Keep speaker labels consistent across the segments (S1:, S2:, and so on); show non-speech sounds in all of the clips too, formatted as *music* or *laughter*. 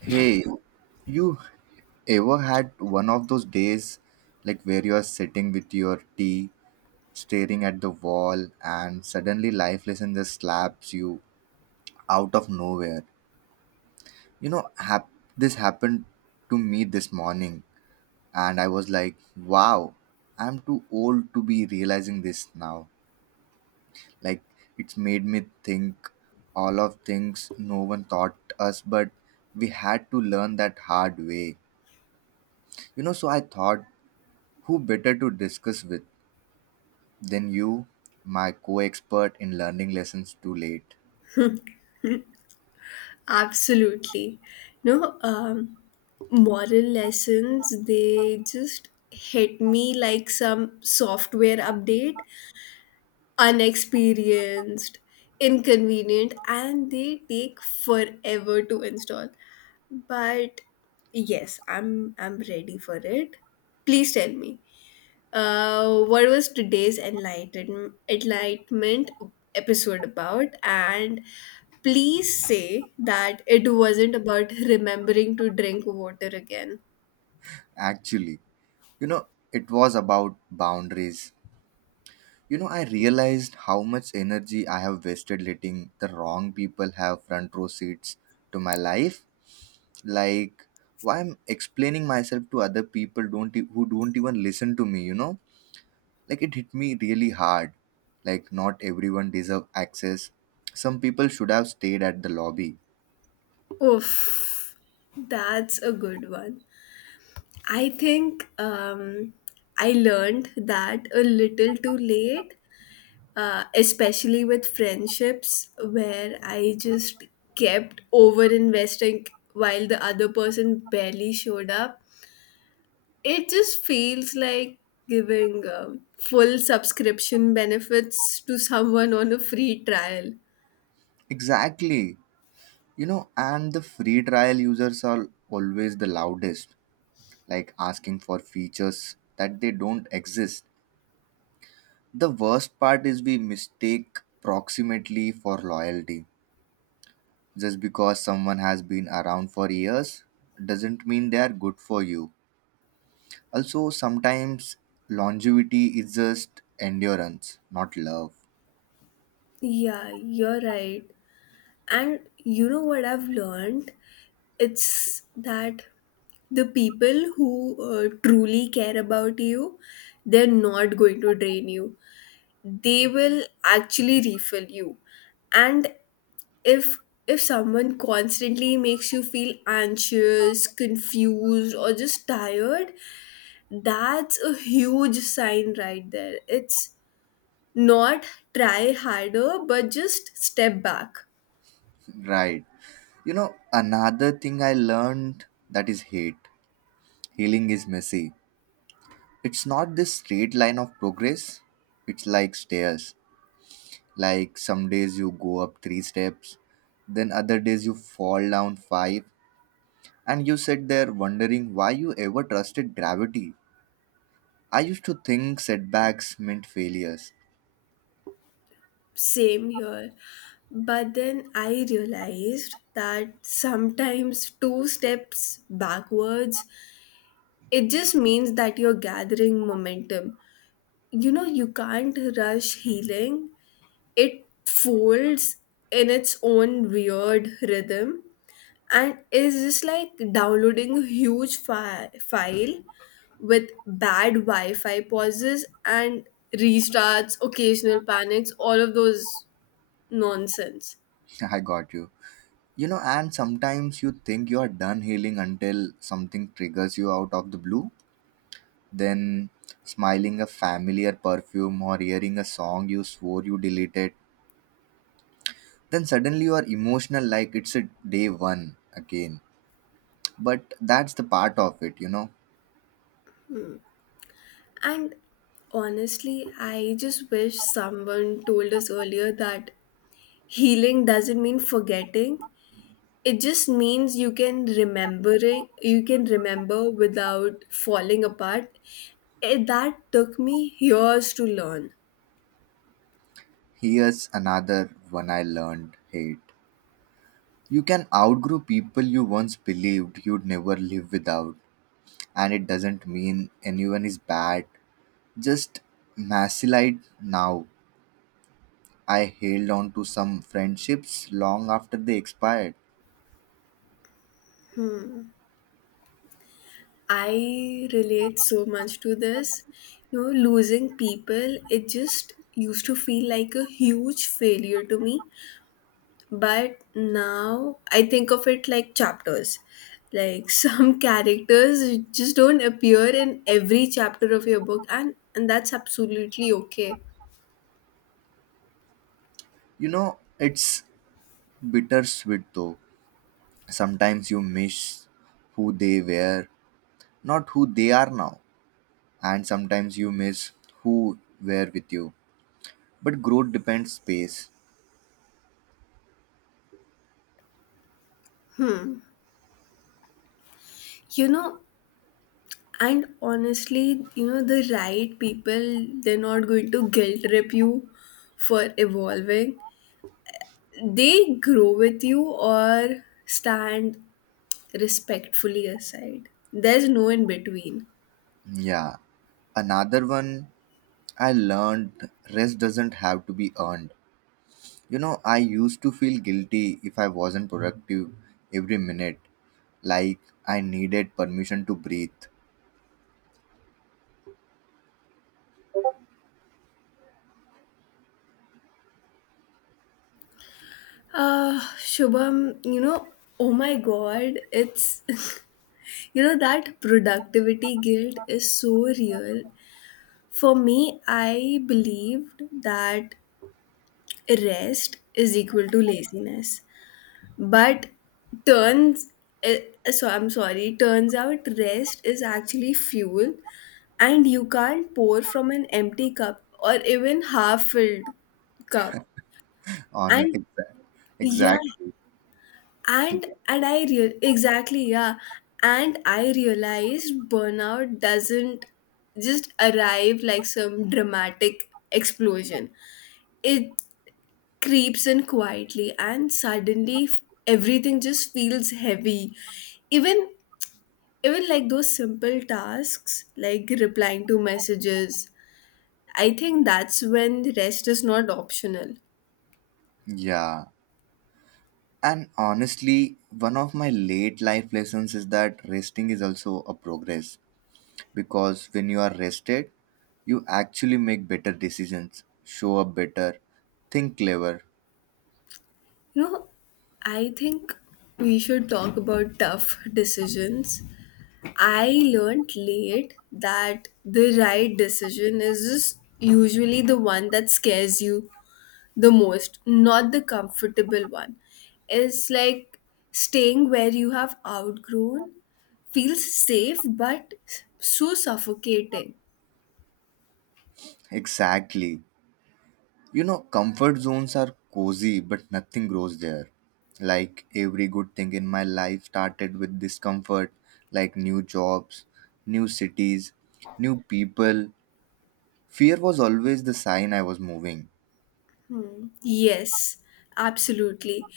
S1: Hey, you ever had one of those days like where you are sitting with your tea, staring at the wall, and suddenly life lesson just slaps you out of nowhere? You know, hap- this happened to me this morning, and I was like, wow, I'm too old to be realizing this now. Like, it's made me think all of things no one taught us, but we had to learn that hard way. So I thought, who better to discuss with than you, my co expert in learning lessons too late?
S2: Absolutely. No, moral lessons, they just hit me like some software update, unexperienced, inconvenient, and they take forever to install. But yes, I'm ready for it. Please tell me. What was today's enlightenment episode about? And please say that it wasn't about remembering to drink water again.
S1: Actually, you know, it was about boundaries. I realized how much energy I have wasted letting the wrong people have front row seats to my life. Like, why I'm explaining myself to other people don't e- who don't even listen to me, you know? Like, it hit me really hard. Like, not everyone deserve access. Some people should have stayed at the lobby.
S2: Oof, that's a good one. I think I learned that a little too late, especially with friendships, where I just kept over investing while the other person barely showed up. It just feels like giving full subscription benefits to someone on a free trial.
S1: Exactly. And the free trial users are always the loudest, like asking for features that they don't exist. The worst part is we mistake proximity for loyalty. Just because someone has been around for years doesn't mean they are good for you. Also, sometimes longevity is just endurance, not love.
S2: Yeah, you're right. And you know what I've learned? It's that the people who truly care about you, they're not going to drain you. They will actually refill you. And if someone constantly makes you feel anxious, confused, or just tired, that's a huge sign right there. It's not try harder, but just step back.
S1: Right. Another thing I learned that is hate. Healing is messy. It's not this straight line of progress, it's like stairs. Like some days you go up three steps, then other days you fall down five, and you sit there wondering why you ever trusted gravity. I used to think setbacks meant failures.
S2: Same here. But then I realized that sometimes two steps backwards, it just means that you're gathering momentum. You know, you can't rush healing, it folds in its own weird rhythm, and it's just like downloading a huge file with bad wi-fi pauses and restarts, occasional panics, all of those nonsense.
S1: *laughs* I got you. And sometimes you think you are done healing until something triggers you out of the blue. Then, smiling a familiar perfume or hearing a song you swore you deleted, then suddenly you are emotional like it's a day one again. But that's the part of it.
S2: And honestly, I just wish someone told us earlier that healing doesn't mean forgetting, it just means you can remember without falling apart. It, that took me years to learn.
S1: Here's another one I learned hate. You can outgrow people you once believed you'd never live without, and it doesn't mean anyone is bad, just macilite now. I held on to some friendships long after they expired.
S2: I relate so much to this. You know, losing people, it just used to feel like a huge failure to me. But now I think of it like chapters. Like *laughs* some characters just don't appear in every chapter of your book, and that's absolutely okay.
S1: you know it's bittersweet though. Sometimes you miss who they were, not who they are now. And sometimes you miss who were with you. But growth depends space.
S2: You know, and honestly, you know, the right people, they're not going to guilt trip you for evolving. They grow with you or stand respectfully aside. There's no in between.
S1: Yeah. Another one I learned, rest doesn't have to be earned. I used to feel guilty if I wasn't productive every minute, like I needed permission to breathe.
S2: Ah, Shubham, you know, oh my god, it's *laughs* you know that productivity guilt is so real. For me, I believed that rest is equal to laziness. But turns, eh, so I'm sorry, turns out rest is actually fuel and you can't pour from an empty cup or even half filled cup.
S1: *laughs* On
S2: And
S1: exa-
S2: yeah,
S1: exactly.
S2: and and I real exactly yeah, and I realized burnout doesn't just arrive like some dramatic explosion. It creeps in quietly and suddenly everything just feels heavy, even even like those simple tasks like replying to messages. I think that's when rest is not optional.
S1: Yeah. And honestly, one of my late life lessons is that resting is also a progress, because when you are rested, you actually make better decisions, show up better, think clever.
S2: You know, I think we should talk about tough decisions. I learned late that the right decision is just usually the one that scares you the most, not the comfortable one. It's like staying where you have outgrown feels safe but so suffocating.
S1: Exactly. Comfort zones are cozy, but nothing grows there. Like every good thing in my life started with discomfort, like new jobs, new cities, new people. Fear was always the sign I was moving.
S2: Hmm. Yes, absolutely.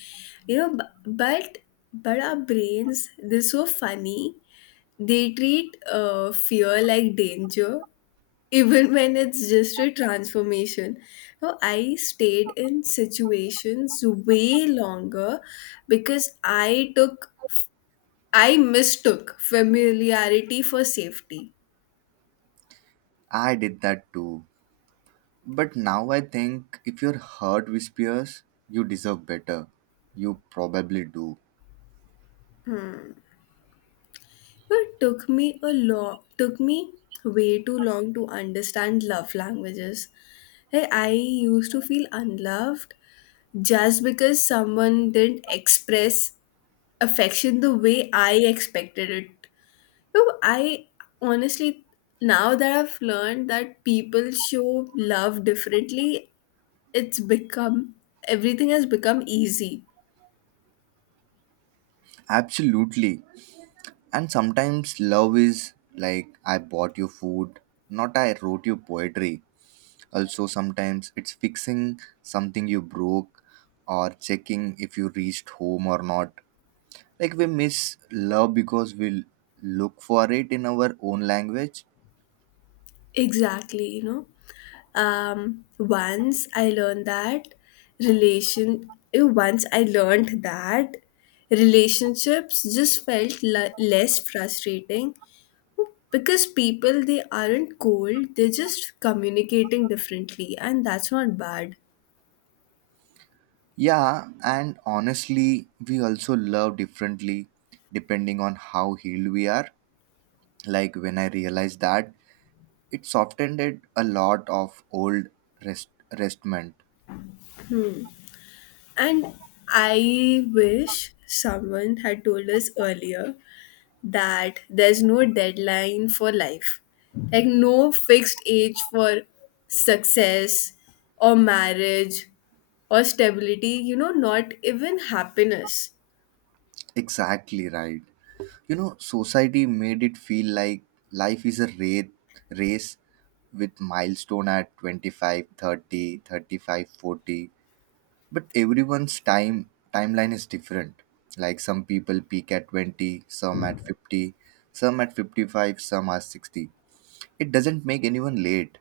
S2: You know, but our brains, they're so funny. They treat fear like danger, *laughs* even when it's just a transformation. Now, I stayed in situations way longer because I mistook familiarity for safety.
S1: I did that too. But now I think if your heart whispers, you deserve better. You probably do.
S2: It took me a took me way too long to understand love languages. Hey, I used to feel unloved just because someone didn't express affection the way I expected it. You know, I honestly now that I've learned that people show love differently, it's become everything has become easy.
S1: Absolutely. And sometimes love is like, I bought you food, not I wrote you poetry. Also, sometimes it's fixing something you broke or checking if you reached home or not. Like we miss love because we look for it in our own language.
S2: Exactly, you know. Once I learned that once I learned that relationships just felt less frustrating because people, they aren't cold, they're just communicating differently, and that's not bad.
S1: Yeah, and honestly, we also love differently depending on how healed we are. Like when I realized that, it softened it a lot of old rest, restment.
S2: And I wish someone had told us earlier that there's no deadline for life, like no fixed age for success or marriage or stability, you know, not even happiness.
S1: Exactly, right. Society made it feel like life is a race with milestone at 25, 30, 35, 40. But everyone's timeline is different. Like some people peak at 20, some at 50, some at 55, some are 60. It doesn't make anyone late.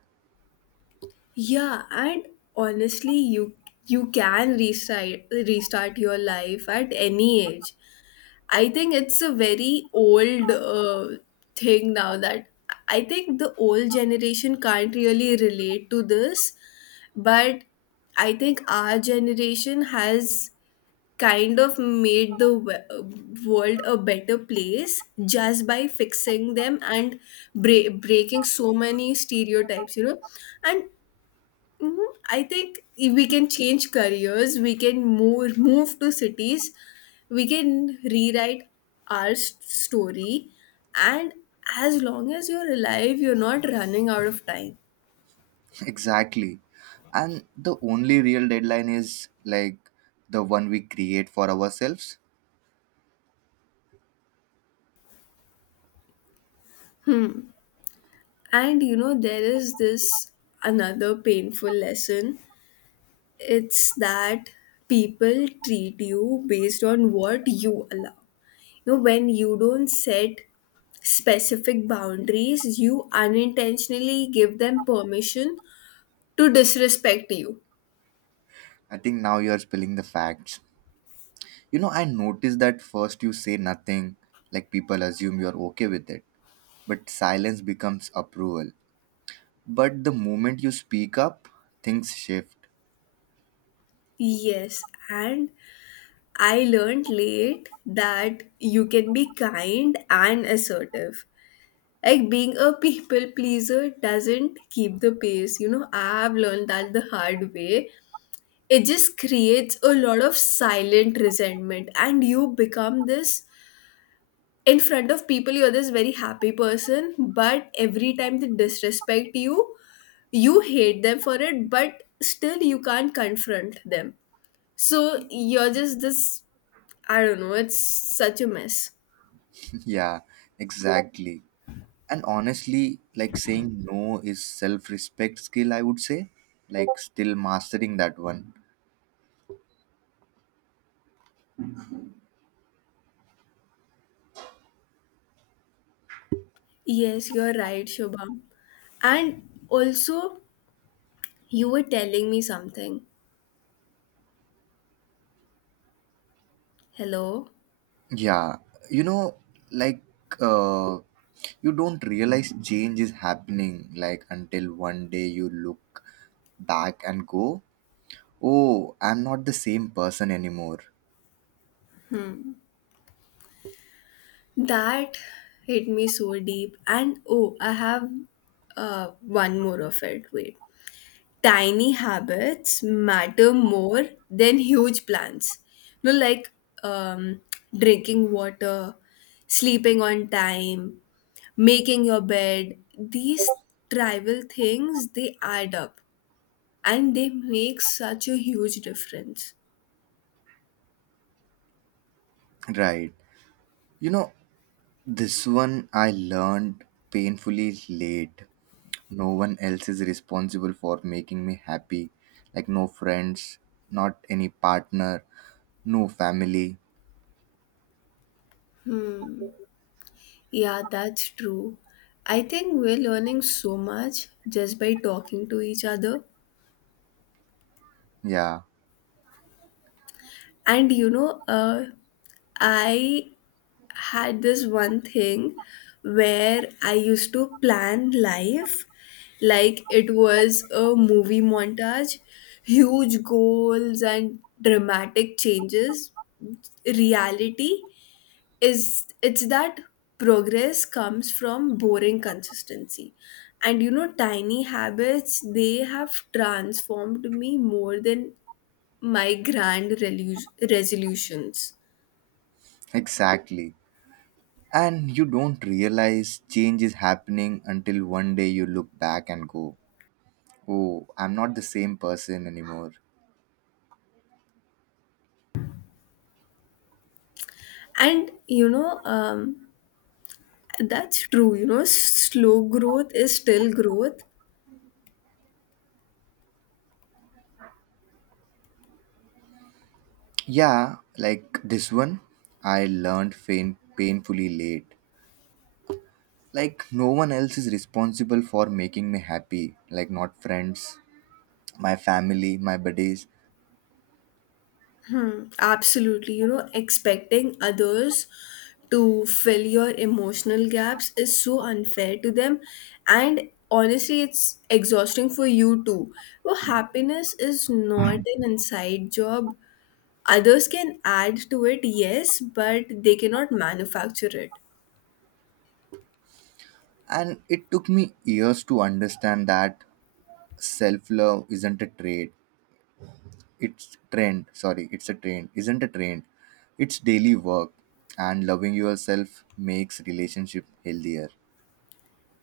S2: Yeah, and honestly, you can restart your life at any age. I think it's a very old thing now that I think the old generation can't really relate to this, but I think our generation has kind of made the world a better place just by fixing them and breaking so many stereotypes, you know. And mhm, I think if we can change careers, we can move to cities, we can rewrite our story, and as long as you're alive, you're not running out of time.
S1: Exactly. And the only real deadline is like the one we create for ourselves.
S2: And you know, there is this another painful lesson. It's that people treat you based on what you allow. You know, when you don't set specific boundaries, you unintentionally give them permission to disrespect you.
S1: I think now you're spilling the facts. I noticed that first you say nothing, like people assume you're okay with it, but silence becomes approval. But the moment you speak up, things shift.
S2: Yes, and I learned late that you can be kind and assertive. Like being a people pleaser doesn't keep the pace. You know, I've learned that the hard way. It just creates a lot of silent resentment, and you become this, in front of people, you're this very happy person, but every time they disrespect you, you hate them for it, but still you can't confront them. So you're just this, I don't know, it's such a mess.
S1: *laughs* Yeah, exactly. And honestly, like saying no is self respect skill, I would say, like still mastering that one.
S2: Yes, you're right, Shubham. And also, you were telling me something. Hello?
S1: Yeah, you know, like uh, you don't realize change is happening like until one day you look back and go, "Oh, I'm not the same person anymore."
S2: That hit me so deep. And oh, I have one more of it. Wait. Tiny habits matter more than huge plans. You know, like um, drinking water, sleeping on time, making your bed. These trivial things, they add up and they make such a huge difference.
S1: Right. You know, this one I learned painfully late. No one else is responsible for making me happy. Like no friends, not any partner, no family.
S2: Yeah, that's true. I think we're learning so much just by talking to each other.
S1: Yeah,
S2: And you know, I had this one thing where I used to plan life like it was a movie montage, huge goals and dramatic changes. Reality is it's that progress comes from boring consistency. And you know, tiny habits, they have transformed me more than my grand resolutions.
S1: exactly. And you don't realize change is happening until one day you look back and go, oh, I'm not the same person anymore.
S2: And you know, that's true. You know, slow growth is still growth.
S1: Yeah, like this one, I learned painfully late. Like, no one else is responsible for making me happy, like, not friends, my family, my buddies.
S2: Hmm, absolutely. You know, expecting others to fill your emotional gaps is so unfair to them. And honestly, it's exhausting for you too. Well, happiness is not an inside job. Others can add to it, yes, but they cannot manufacture it.
S1: And it took me years to understand that self love isn't a trait, it's trend, sorry, it's a trend, isn't a trend, it's daily work, and loving yourself makes relationship healthier.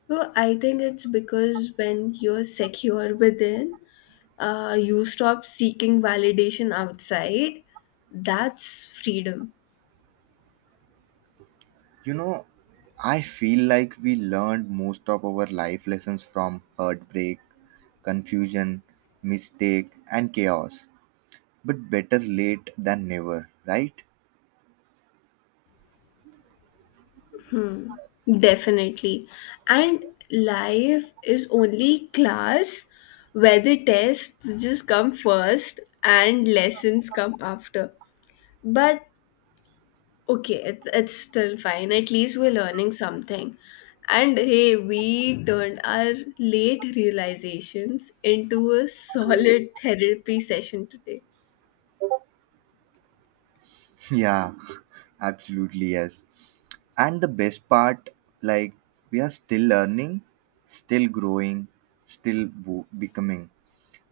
S2: Well, I think it's because when you're secure within, you stop seeking validation outside. That's freedom,
S1: you know I feel like we learned most of our life lessons from heartbreak, confusion, mistake, and chaos, but better late than never, right?
S2: definitely. And life is only class where the tests just come first and lessons come after. But okay, it's still fine. At least we're learning something. And hey, we turned our late realizations into a solid therapy session today.
S1: Yeah, absolutely, yes. And the best part, like, we are still learning, still growing, still becoming.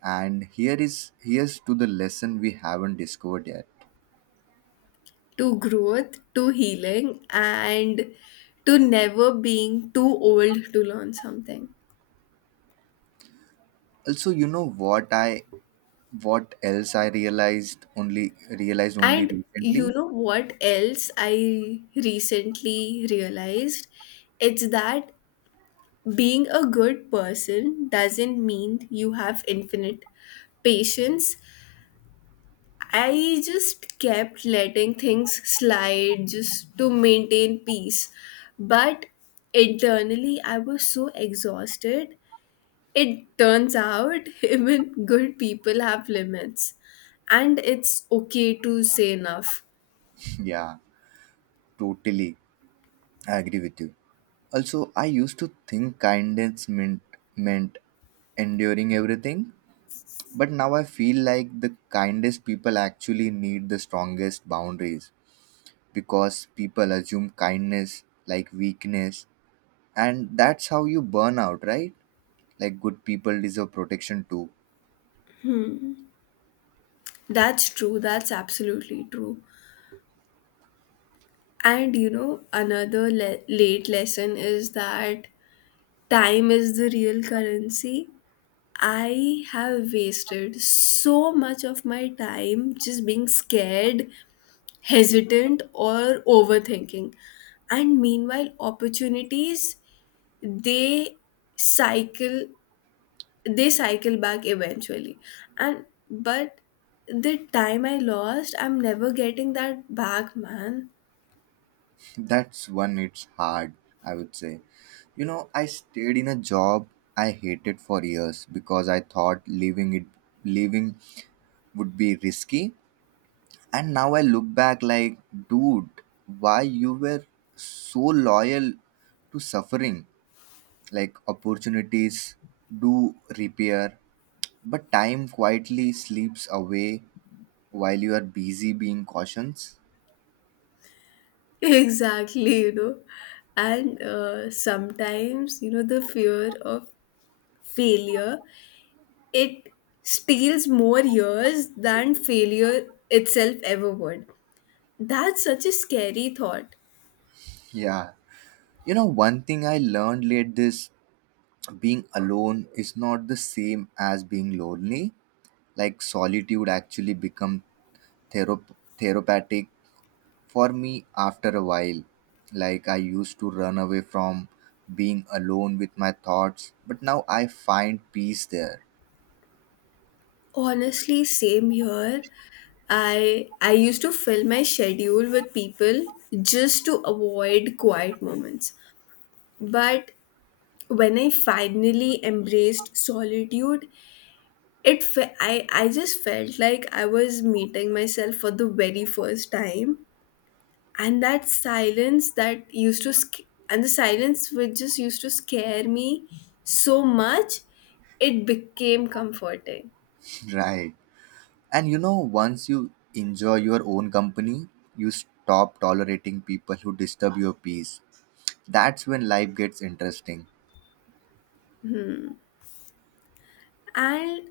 S1: And here's to the lesson we haven't discovered yet.
S2: To growth, to healing, and to never being too old to learn something.
S1: Also, you know what else I realized only
S2: And you
S1: recently?
S2: know what else I recently realized? It's that being a good person doesn't mean you have infinite patience. I just kept letting things slide just to maintain peace. But internally, I was so exhausted. It turns out *laughs* even good people have limits, and it's okay to say enough.
S1: Yeah, totally. I agree with you. Also, I used to think kindness meant enduring everything. But now I feel like the kindest people actually need the strongest boundaries, because people assume kindness like weakness, and that's how you burn out, right? Like good people deserve protection too.
S2: That's true, that's absolutely true. And you know, another late lesson is that time is the real currency. I have wasted so much of my time just being scared, hesitant, or overthinking. And meanwhile, opportunities they cycle they cycle back eventually. And but the time I lost, I'm never getting that back, man.
S1: *laughs* That's one, it's hard, I would say. I stayed in a job I hated for years because I thought leaving would be risky. And now I look back like, dude, why you were so loyal to suffering? Like opportunities do repair, but time quietly sleeps away while you are busy being cautious.
S2: *laughs* Exactly, you know. And sometimes, you know, the fear of failure, it steals more years than failure itself ever would. That's such a scary thought.
S1: Yeah. One thing I learned late, this being alone is not the same as being lonely. Like solitude actually become therop, therapeutic. For me, after a while, like I used to run away from being alone with my thoughts, but now I find peace there.
S2: Honestly, same here. I used to fill my schedule with people just to avoid quiet moments. But when I finally embraced solitude, it fe- I just felt like I was meeting myself for the very first time, and that silence that used to sc- and the silence which just used to scare me so much, it became comforting.
S1: *laughs* Right. And once you enjoy your own company, you stop tolerating people who disturb your peace. That's when life gets interesting.
S2: And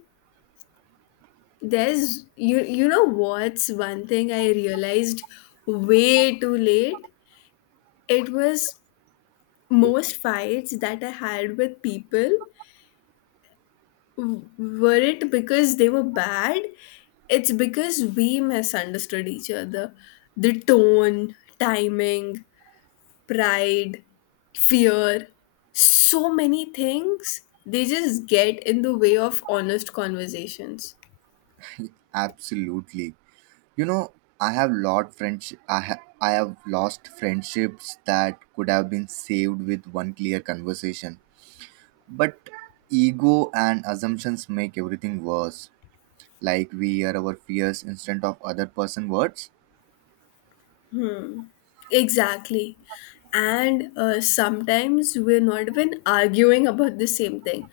S2: there's you know what's one thing I realized way too late? It was, most fights that I had with people weren't because they were bad, it's because we misunderstood each other. The tone, timing, pride, fear, so many things, they just get in the way of honest conversations.
S1: Absolutely. You know, I have lot friends I ha- I have lost friendships that could have been saved with one clear conversation. But ego and assumptions make everything worse. Like we are our fears instead of other person words.
S2: Exactly. And sometimes we're not even arguing about the same thing.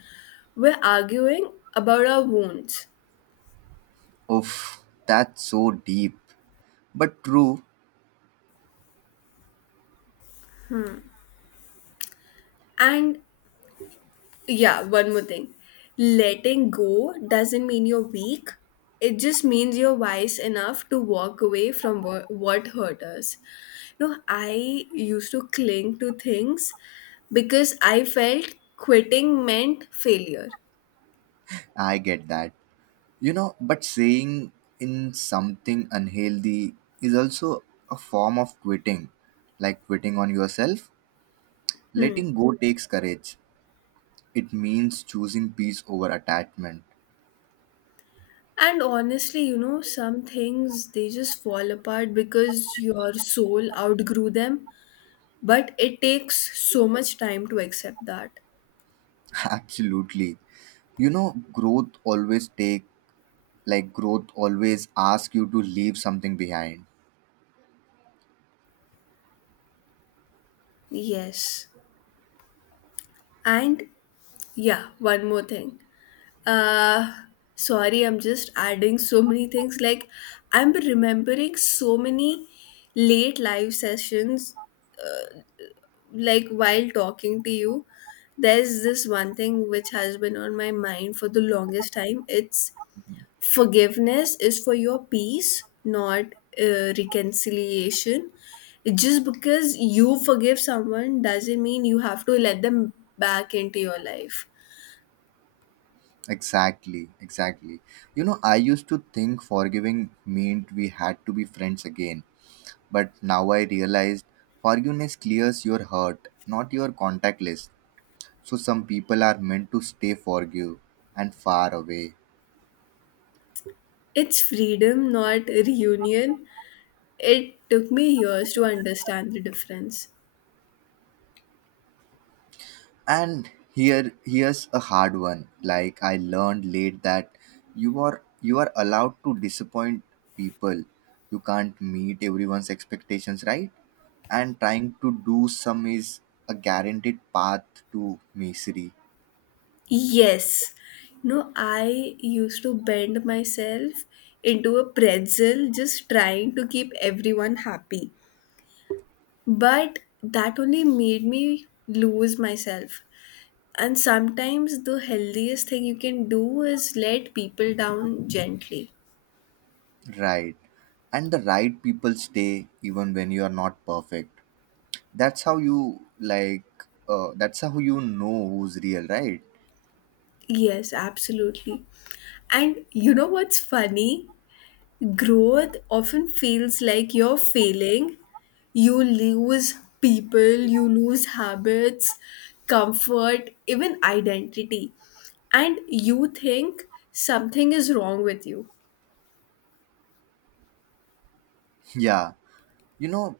S2: We're arguing about our wounds.
S1: Oof, that's so deep. But true.
S2: And yeah, one more thing. Letting go doesn't mean you're weak. It just means you're wise enough to walk away from what hurt us. You know, I used to cling to things because I felt quitting meant failure.
S1: I get that. But saying in something unhealthy is also a form of quitting. Like quitting on yourself.
S2: Hmm.
S1: Letting go takes courage. It means choosing peace over attachment.
S2: And honestly, you know, some things, they just fall apart because your soul outgrew them, but it takes so much time to accept that.
S1: *laughs* Absolutely. You know, growth always take growth always asks you to leave something behind.
S2: Yes. And yeah, one more thing. Uh, sorry, I'm just adding so many things. Like, I'm remembering so many late live sessions, like, while talking to you. There's this one thing which has been on my mind for the longest time. It's forgiveness is for your peace, not reconciliation. Just because you forgive someone doesn't mean you have to let them back into your life.
S1: Exactly, exactly. I used to think forgiving meant we had to be friends again. But now I realized forgiveness clears your heart, not your contact list. So some people are meant to stay forgive and far away.
S2: It's freedom, not reunion. It took me years to understand the difference.
S1: And here's a hard one. Like I learned late that you are allowed to disappoint people. You can't meet everyone's expectations, right? And trying to do some is a guaranteed path to misery.
S2: Yes. No, I used to bend myself into a pretzel just trying to keep everyone happy. But that only made me lose myself. And sometimes the healthiest thing you can do is let people down gently.
S1: Right. And the right people stay even when you are not perfect. That's how you like that's how you know who's real, right?
S2: Yes, absolutely. And you know what's funny? Growth often feels like you're failing. You lose people, you lose habits, comfort, even identity. And you think something is wrong with you.
S1: *laughs* Yeah. You know,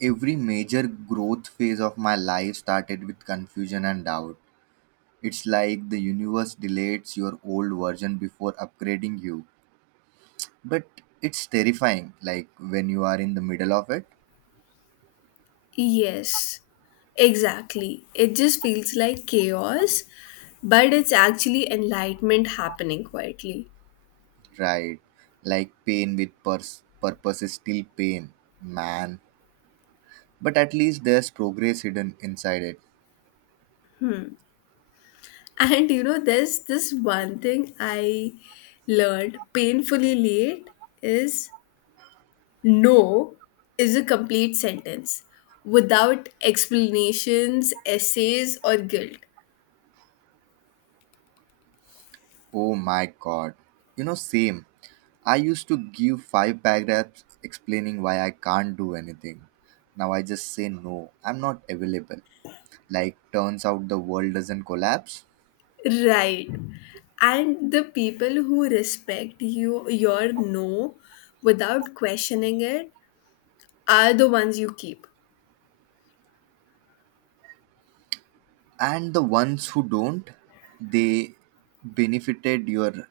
S1: Every major growth phase of my life started with confusion and doubt. It's like the universe deletes your old version before upgrading you. But it's terrifying, like when you are in the middle of it.
S2: Yes, exactly. It just feels like chaos, but it's actually enlightenment happening quietly.
S1: Right. Like pain with purpose is still pain, man. But at least there's progress hidden inside it.
S2: And you know, there's this one thing I learned painfully late is no is a complete sentence without explanations, essays, or guilt.
S1: Oh my god. Same. I used to give five paragraphs explaining why I can't do anything. Now I just say no, I'm not available. Like, turns out the world doesn't collapse.
S2: Right. And the people who respect you, your no without questioning it are the ones you keep.
S1: And the ones who don't, they benefited your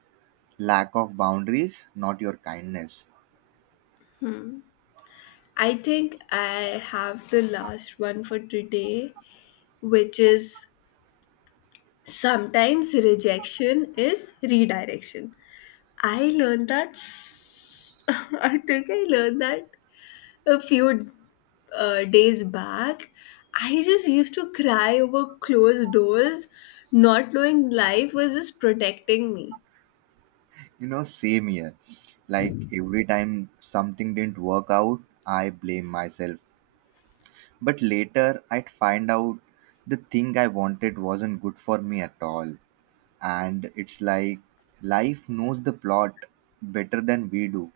S1: lack of boundaries, not your kindness.
S2: I think I have the last one for today, which is sometimes rejection is redirection. I learned that. *laughs* I think I learned that a few days back, I just used to cry over closed doors, not knowing life was just protecting me.
S1: Same here. Like, every time something didn't work out, I blame myself. But later, I'd find out the thing I wanted wasn't good for me at all. And it's like life knows the plot better than we do.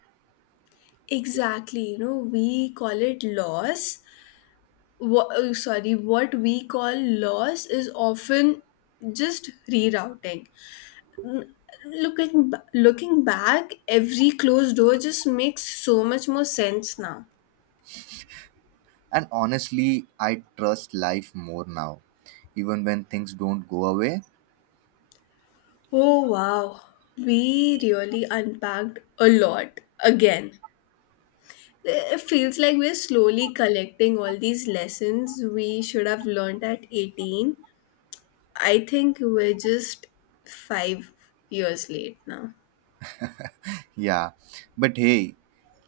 S2: Exactly, you know, we call it loss. What, oh, sorry, what we call loss is often just rerouting. Looking looking back, every closed door just makes so much more sense now.
S1: And honestly, I trust life more now, even when things don't go away.
S2: Oh wow, we really unpacked a lot again. It feels like we're slowly collecting all these lessons we should have learned at 18. I think we're just 5 years late now.
S1: Yeah, but hey,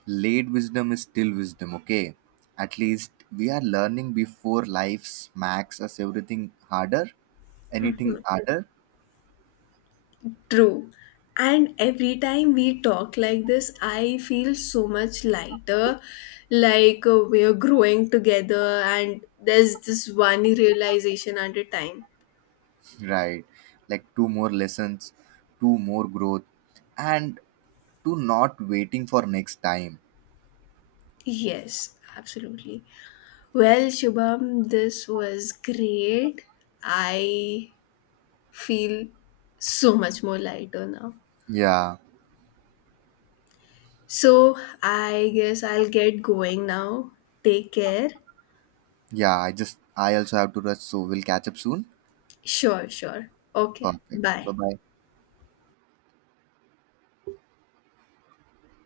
S1: late wisdom is still wisdom, okay? At least we are learning before life smacks us anything harder.
S2: True. And every time we talk like this, I feel so much lighter. Like we're growing together, and there's this one realization at a time.
S1: Right, like two more lessons, two more growth, and to not waiting for next time.
S2: Yes, absolutely. Well, Shubham, this was great. I feel so much more lighter now.
S1: Yeah,
S2: So I guess I'll get going now. Take care.
S1: yeah. I also have to rush, so we'll catch up soon.
S2: Sure, sure. Okay.
S1: Perfect. Bye
S2: Bye.
S1: bye.